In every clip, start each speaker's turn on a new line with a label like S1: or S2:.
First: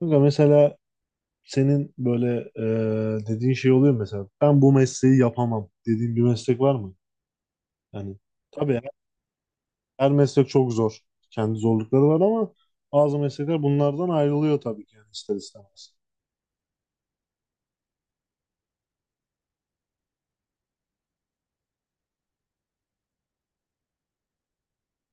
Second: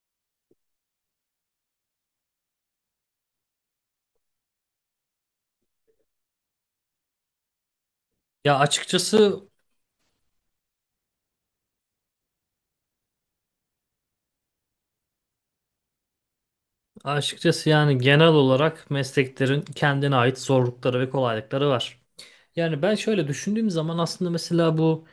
S1: Kanka mesela senin böyle dediğin şey oluyor mu mesela ben bu mesleği yapamam dediğin bir meslek var mı? Yani
S2: Ya
S1: tabii
S2: açıkçası
S1: her meslek çok zor. Kendi zorlukları var ama bazı meslekler bunlardan ayrılıyor tabii ki yani ister istemez.
S2: açıkçası yani genel olarak mesleklerin kendine ait zorlukları ve kolaylıkları var. Yani ben şöyle düşündüğüm zaman aslında mesela bu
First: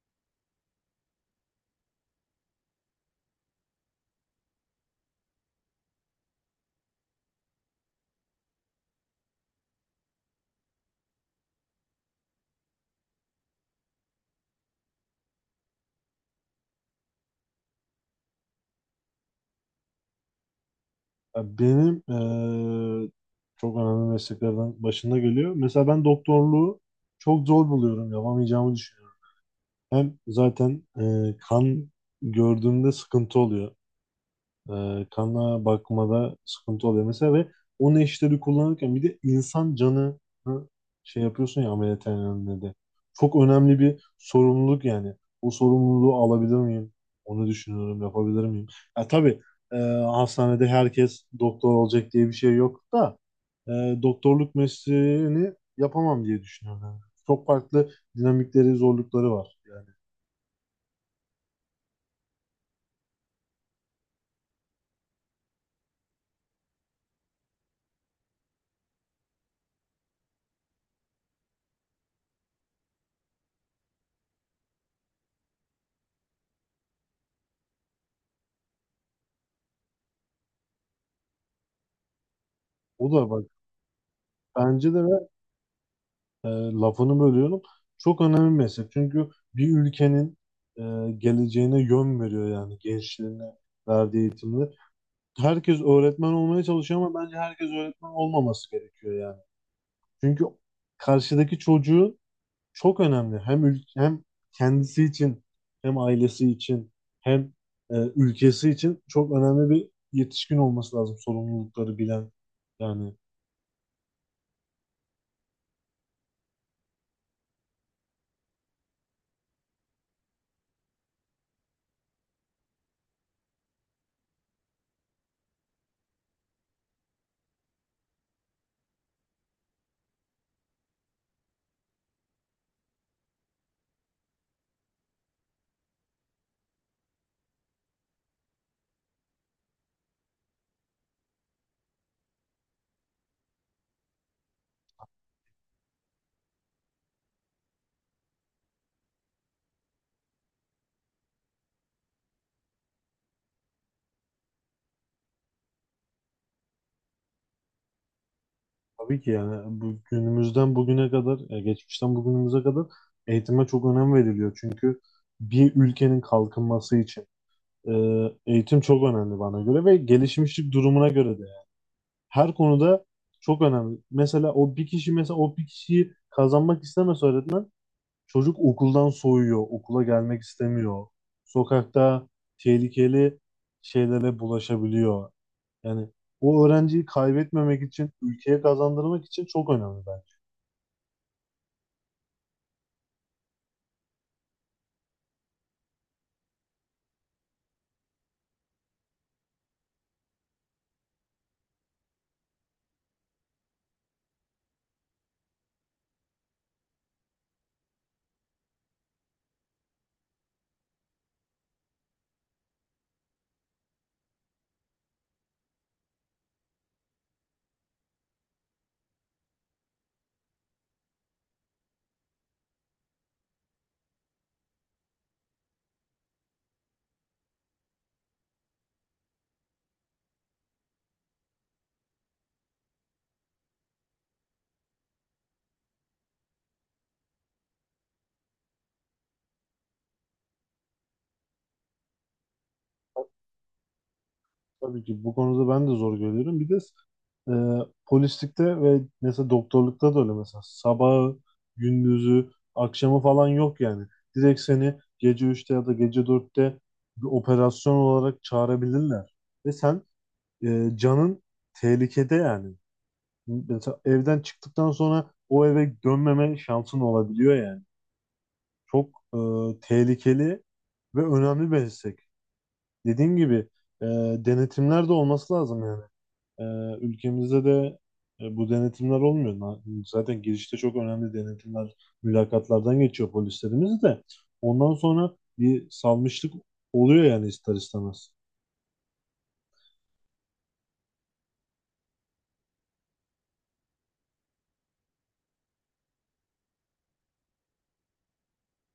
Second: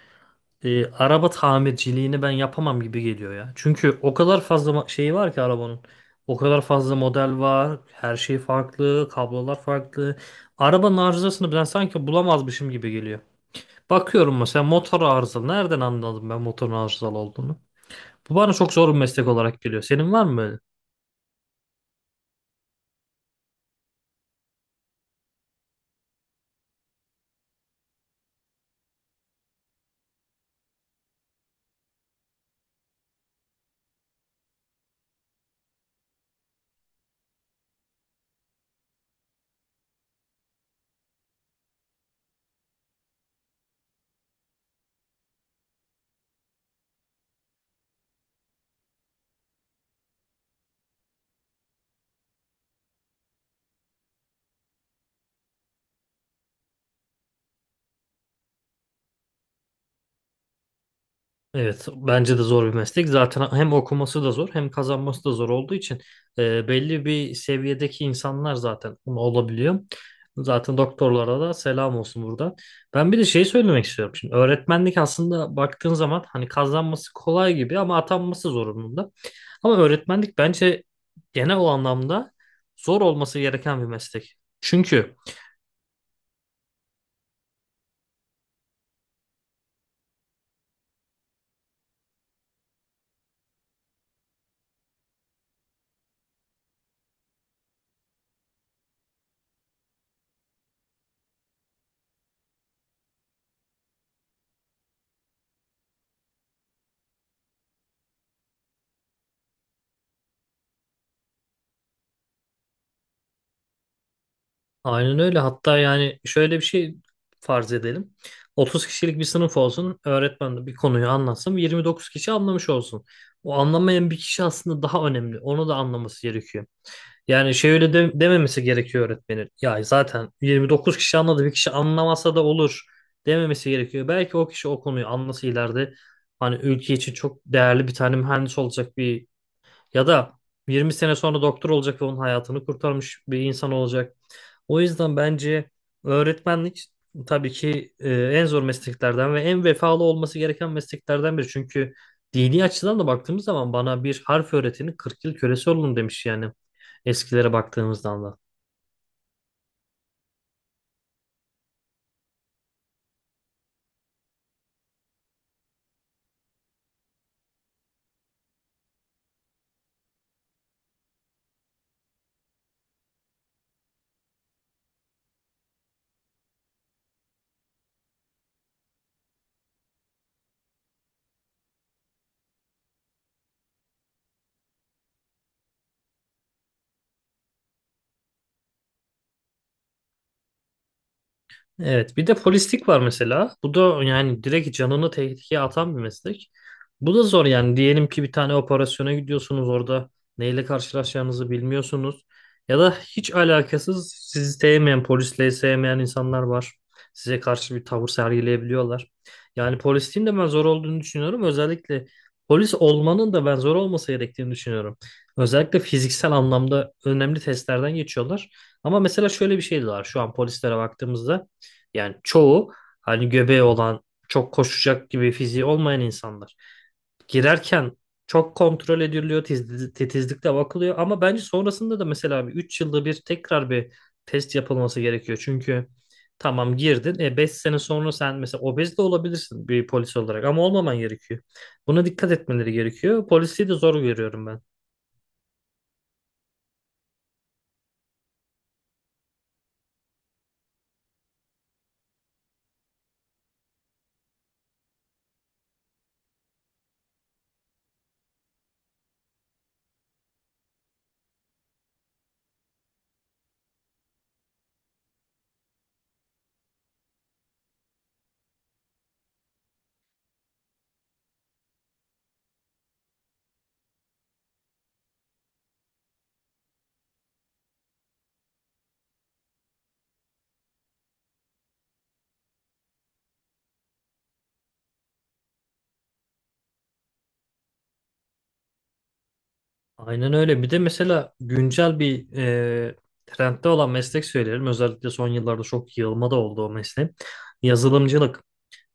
S2: araba tamirciliğini ben yapamam gibi geliyor ya. Çünkü o kadar fazla şeyi var ki arabanın. O kadar fazla model var. Her şey farklı. Kablolar farklı. Arabanın arızasını ben sanki bulamazmışım gibi geliyor. Bakıyorum mesela motor arızalı. Nereden anladım ben motorun arızalı olduğunu? Bu bana çok zor bir meslek olarak geliyor. Senin var mı böyle?
S1: Ya benim e, çok önemli mesleklerden başında geliyor. Mesela ben doktorluğu çok zor buluyorum. Yapamayacağımı düşünüyorum. Hem zaten kan gördüğümde sıkıntı oluyor. Kana bakmada sıkıntı oluyor mesela ve o neşteri kullanırken bir de insan canı şey yapıyorsun ya ameliyathanede de. Çok önemli bir sorumluluk yani. O sorumluluğu alabilir miyim? Onu düşünüyorum, yapabilir miyim? Ya tabii e, hastanede herkes doktor olacak diye bir şey yok da e, doktorluk mesleğini yapamam diye düşünüyorum. Yani. Çok farklı dinamikleri, zorlukları var. Yani
S2: Evet, bence de zor bir meslek. Zaten hem okuması da zor, hem kazanması da zor olduğu için belli bir seviyedeki insanlar zaten bunu olabiliyor. Zaten doktorlara da selam olsun buradan. Ben bir de şey söylemek istiyorum. Şimdi öğretmenlik aslında baktığın zaman hani kazanması kolay gibi ama atanması zorunlu. Ama öğretmenlik bence genel o anlamda zor
S1: o da
S2: olması
S1: bak
S2: gereken bir meslek.
S1: bence
S2: Çünkü
S1: de lafını bölüyorum. Çok önemli bir meslek. Çünkü bir ülkenin e, geleceğine yön veriyor yani gençliğine verdiği eğitimler. Herkes öğretmen olmaya çalışıyor ama bence herkes öğretmen olmaması gerekiyor yani. Çünkü karşıdaki çocuğu çok önemli. Hem ül- hem kendisi için hem ailesi için hem ülkesi için çok önemli bir yetişkin olması lazım sorumlulukları bilen yani.
S2: aynen öyle. Hatta yani şöyle bir şey farz edelim. 30 kişilik bir sınıf olsun. Öğretmen de bir konuyu anlatsın. 29 kişi anlamış olsun. O anlamayan bir kişi aslında daha önemli. Onu da anlaması gerekiyor. Yani şey dememesi gerekiyor öğretmenin. Ya zaten 29 kişi anladı. Bir kişi anlamasa da olur dememesi gerekiyor. Belki o kişi o konuyu anlasa ileride hani ülke için çok değerli bir tane mühendis olacak, bir ya da 20 sene sonra doktor olacak ve onun hayatını kurtarmış bir insan olacak. O yüzden bence öğretmenlik tabii ki en zor mesleklerden ve en vefalı olması gereken mesleklerden biri. Çünkü dini açıdan da baktığımız zaman bana bir harf öğretinin 40 yıl kölesi olun demiş yani eskilere baktığımızdan da.
S1: Tabii ki yani bu günümüzden bugüne kadar, geçmişten bugünümüze kadar eğitime çok önem veriliyor. Çünkü bir ülkenin kalkınması için e, eğitim çok önemli bana göre ve gelişmişlik durumuna göre de. Her konuda çok önemli. Mesela o bir kişi mesela o bir kişiyi kazanmak istemez öğretmen, çocuk okuldan soğuyor, okula gelmek istemiyor. Sokakta tehlikeli şeylere bulaşabiliyor. Yani o öğrenciyi kaybetmemek için, ülkeye kazandırmak için çok önemli bence.
S2: Evet, bir de polislik var mesela. Bu da yani direkt canını tehlikeye atan bir meslek. Bu da zor yani. Diyelim ki bir tane operasyona gidiyorsunuz, orada neyle karşılaşacağınızı bilmiyorsunuz. Ya da hiç alakasız sizi sevmeyen, polisle sevmeyen insanlar var. Size karşı bir tavır sergileyebiliyorlar. Yani polisliğin de ben zor olduğunu düşünüyorum. Özellikle polis olmanın da ben zor olması gerektiğini düşünüyorum. Özellikle fiziksel anlamda önemli testlerden geçiyorlar. Ama mesela şöyle bir şey de var şu an polislere baktığımızda. Yani çoğu hani göbeği olan, çok koşacak gibi fiziği olmayan insanlar. Girerken çok kontrol ediliyor, titizlikle bakılıyor ama bence sonrasında da mesela bir 3 yılda bir tekrar bir test yapılması gerekiyor. Çünkü tamam girdin, e 5 sene sonra sen mesela obez de olabilirsin bir polis olarak ama olmaman gerekiyor. Buna dikkat etmeleri gerekiyor. Polisi de zor görüyorum ben.
S1: Tabii ki bu konuda ben de zor görüyorum. Bir de e, polislikte ve mesela doktorlukta da öyle mesela sabahı, gündüzü, akşamı falan yok yani. Direkt seni gece 3'te ya da gece 4'te bir operasyon olarak çağırabilirler. Ve sen canın tehlikede yani. Mesela evden çıktıktan sonra o eve dönmeme şansın olabiliyor yani. Çok tehlikeli ve önemli bir meslek, dediğim gibi e, denetimler de olması lazım yani. E, Ülkemizde de bu denetimler olmuyor. Zaten girişte çok önemli denetimler, mülakatlardan geçiyor polislerimiz de. Ondan sonra bir salmışlık oluyor yani ister istemez.
S2: Aynen öyle. Bir de mesela güncel bir trendde olan meslek söyleyelim. Özellikle son yıllarda çok yığılma da oldu o mesleğin. Yazılımcılık.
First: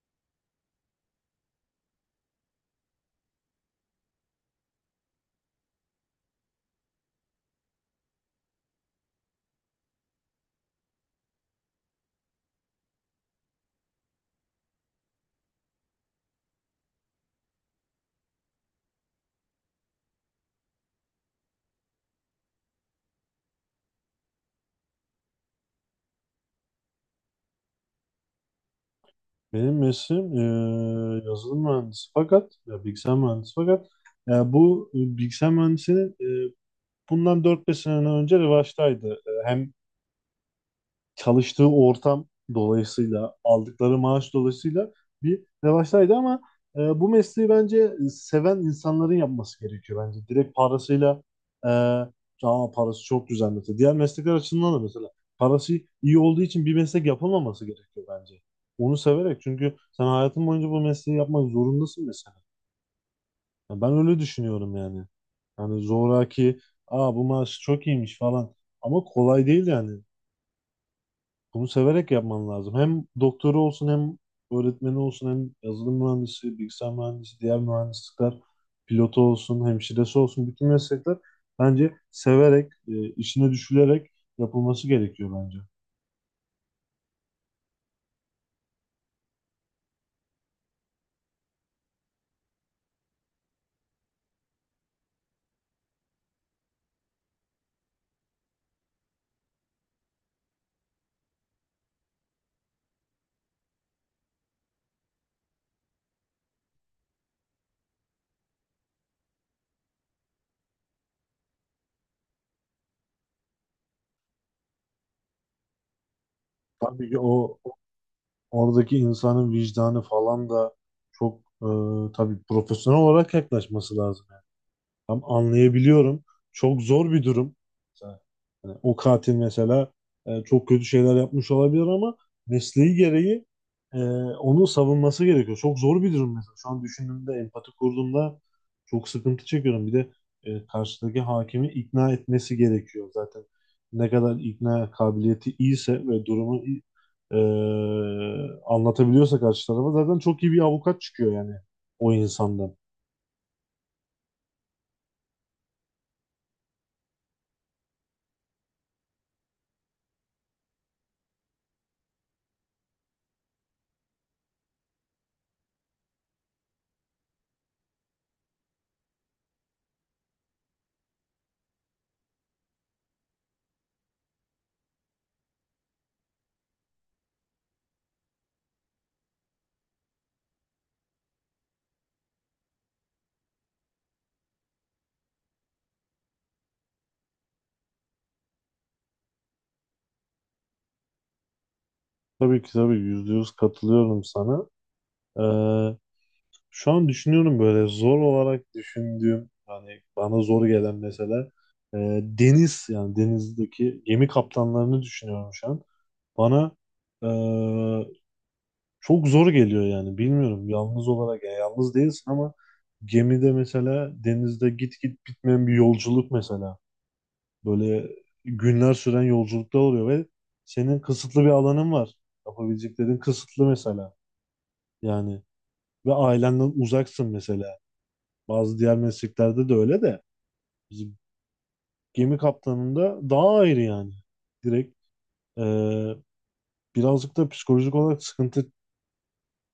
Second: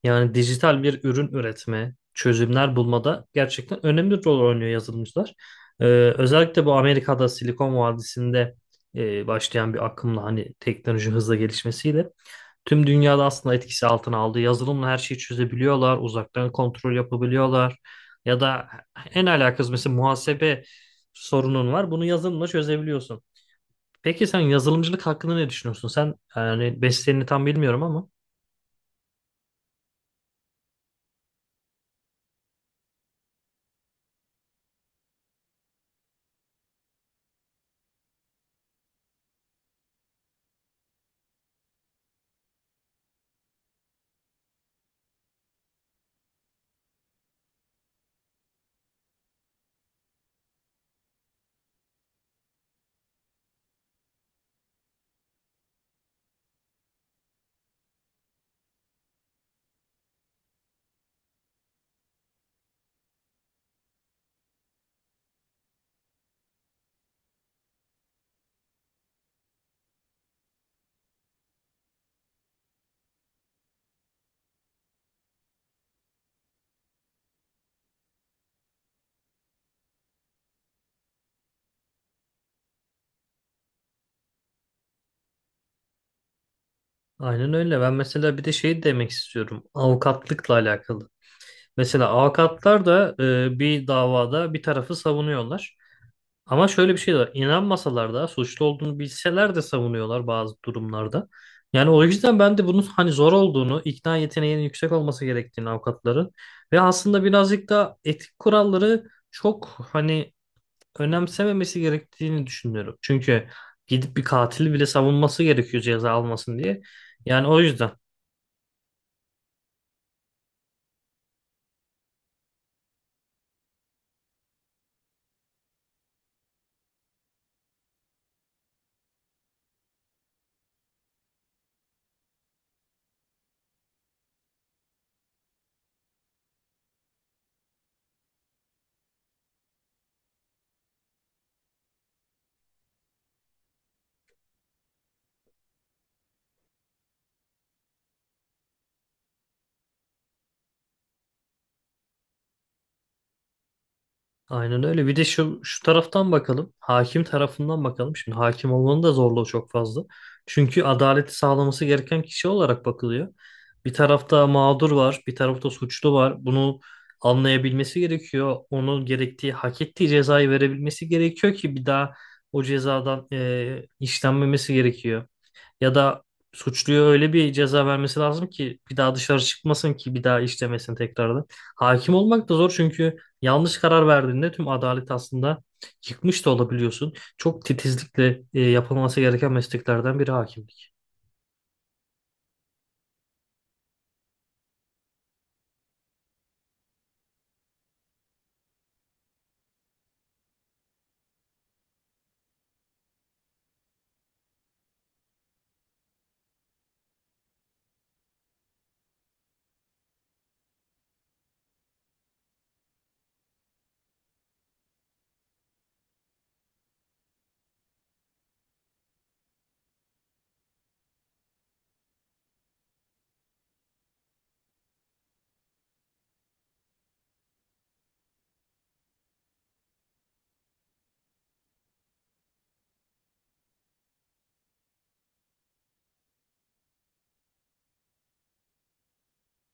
S2: Yani dijital bir ürün üretme, çözümler bulmada gerçekten önemli rol oynuyor yazılımcılar. E, Özellikle bu Amerika'da Silikon Vadisi'nde başlayan bir akımla hani teknoloji hızla gelişmesiyle tüm dünyada aslında etkisi altına aldı. Yazılımla her şeyi çözebiliyorlar, uzaktan kontrol yapabiliyorlar. Ya da en alakasız mesela muhasebe sorunun var. Bunu yazılımla çözebiliyorsun. Peki sen yazılımcılık hakkında ne düşünüyorsun? Sen yani mesleğini tam bilmiyorum ama
S1: Benim mesleğim yazılım mühendisi fakat ya bilgisayar mühendisi fakat ya bu bilgisayar mühendisinin e, bundan 4 5 sene önce revaçtaydı. E, hem çalıştığı ortam dolayısıyla aldıkları maaş dolayısıyla bir revaçtaydı ama bu mesleği bence seven insanların yapması gerekiyor bence. Direkt parasıyla e, "Aa, parası çok güzel mesela. Diğer meslekler açısından da mesela parası iyi olduğu için bir meslek yapılmaması gerekiyor bence. Onu severek, çünkü sen hayatın boyunca bu mesleği yapmak zorundasın mesela. Ya ben öyle düşünüyorum yani. Yani zoraki, aa bu maaş çok iyiymiş falan. Ama kolay değil yani. Bunu severek yapman lazım. Hem doktoru olsun hem öğretmeni olsun hem yazılım mühendisi, bilgisayar mühendisi, diğer mühendislikler, pilotu olsun, hemşiresi olsun bütün meslekler bence severek, işine düşülerek yapılması gerekiyor bence.
S2: aynen öyle. Ben mesela bir de şey demek istiyorum. Avukatlıkla alakalı. Mesela avukatlar da bir davada bir tarafı savunuyorlar. Ama şöyle bir şey de var. İnanmasalar da suçlu olduğunu bilseler de savunuyorlar bazı durumlarda. Yani o yüzden ben de bunun hani zor olduğunu, ikna yeteneğinin yüksek olması gerektiğini avukatların ve aslında birazcık da etik kuralları çok hani önemsememesi gerektiğini düşünüyorum. Çünkü gidip bir katili bile savunması gerekiyor ceza almasın diye.
S1: Tabii ki
S2: Yani
S1: o
S2: o yüzden.
S1: oradaki insanın vicdanı falan da çok tabii profesyonel olarak yaklaşması lazım. Tam anlayabiliyorum. Çok zor bir durum. Hani o katil mesela çok kötü şeyler yapmış olabilir ama mesleği gereği e, onu savunması gerekiyor. Çok zor bir durum mesela. Şu an düşündüğümde, empati kurduğumda çok sıkıntı çekiyorum. Bir de karşıdaki hakimi ikna etmesi gerekiyor zaten. Ne kadar ikna kabiliyeti iyiyse ve durumu iyi- e, anlatabiliyorsa karşı tarafa zaten çok iyi bir avukat çıkıyor yani o insandan.
S2: Aynen öyle. Bir de şu taraftan bakalım. Hakim tarafından bakalım. Şimdi hakim olmanın da zorluğu çok fazla. Çünkü adaleti sağlaması gereken kişi olarak bakılıyor. Bir tarafta mağdur var, bir tarafta suçlu var. Bunu anlayabilmesi gerekiyor. Onun gerektiği, hak ettiği cezayı verebilmesi gerekiyor ki bir daha o cezadan işlenmemesi gerekiyor. Ya da suçluya öyle bir ceza vermesi lazım ki bir daha dışarı çıkmasın, ki bir daha işlemesin tekrardan. Hakim olmak da zor, çünkü yanlış karar verdiğinde tüm adalet aslında yıkmış da olabiliyorsun. Çok titizlikle yapılması gereken mesleklerden biri hakimlik.
S1: Tabii ki tabii, %100 katılıyorum sana. E, Şu an düşünüyorum böyle zor olarak düşündüğüm hani bana zor gelen mesela deniz yani denizdeki gemi kaptanlarını düşünüyorum şu an. Bana e, çok zor geliyor yani bilmiyorum yalnız olarak ya yalnız değilsin ama gemide mesela denizde git git bitmeyen bir yolculuk mesela böyle günler süren yolculukta oluyor ve senin kısıtlı bir alanın var, yapabileceklerin kısıtlı mesela yani ve ailenden uzaksın mesela. Bazı diğer mesleklerde de öyle de bizim gemi kaptanında daha ayrı yani. Direkt e, birazcık da psikolojik olarak sıkıntı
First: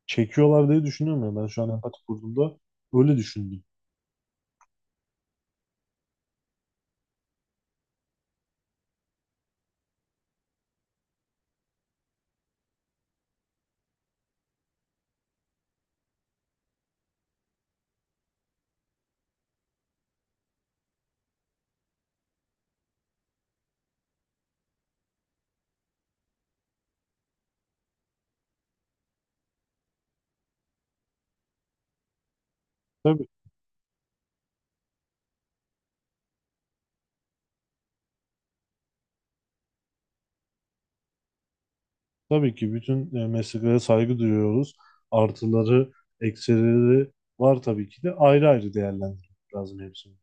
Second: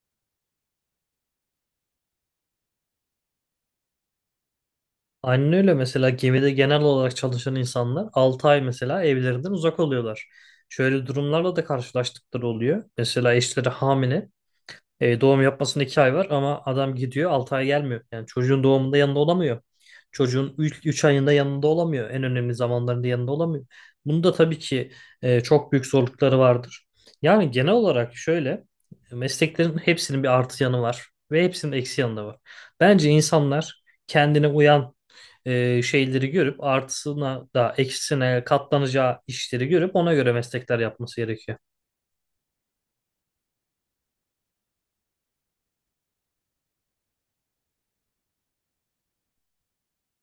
S1: çekiyorlar diye düşünüyorum ya. Ben şu an empati kurduğumda öyle düşündüm.
S2: Aynen öyle, mesela gemide genel olarak çalışan insanlar 6 ay mesela evlerinden uzak oluyorlar. Şöyle durumlarla da karşılaştıkları oluyor. Mesela eşleri hamile. E, doğum yapmasında 2 ay var ama adam gidiyor 6 ay gelmiyor. Yani çocuğun doğumunda yanında olamıyor. Çocuğun 3 ayında yanında olamıyor. En önemli zamanlarında yanında olamıyor. Bunda tabii ki çok büyük zorlukları vardır. Yani genel olarak şöyle, mesleklerin hepsinin bir artı yanı var ve hepsinin eksi yanı da var. Bence
S1: Tabii,
S2: insanlar kendine uyan şeyleri görüp artısına da eksisine katlanacağı işleri görüp ona göre meslekler yapması gerekiyor.
S1: tabii ki bütün mesleklere saygı duyuyoruz. Artıları, eksileri var tabii ki de ayrı ayrı değerlendirmek lazım hepsini.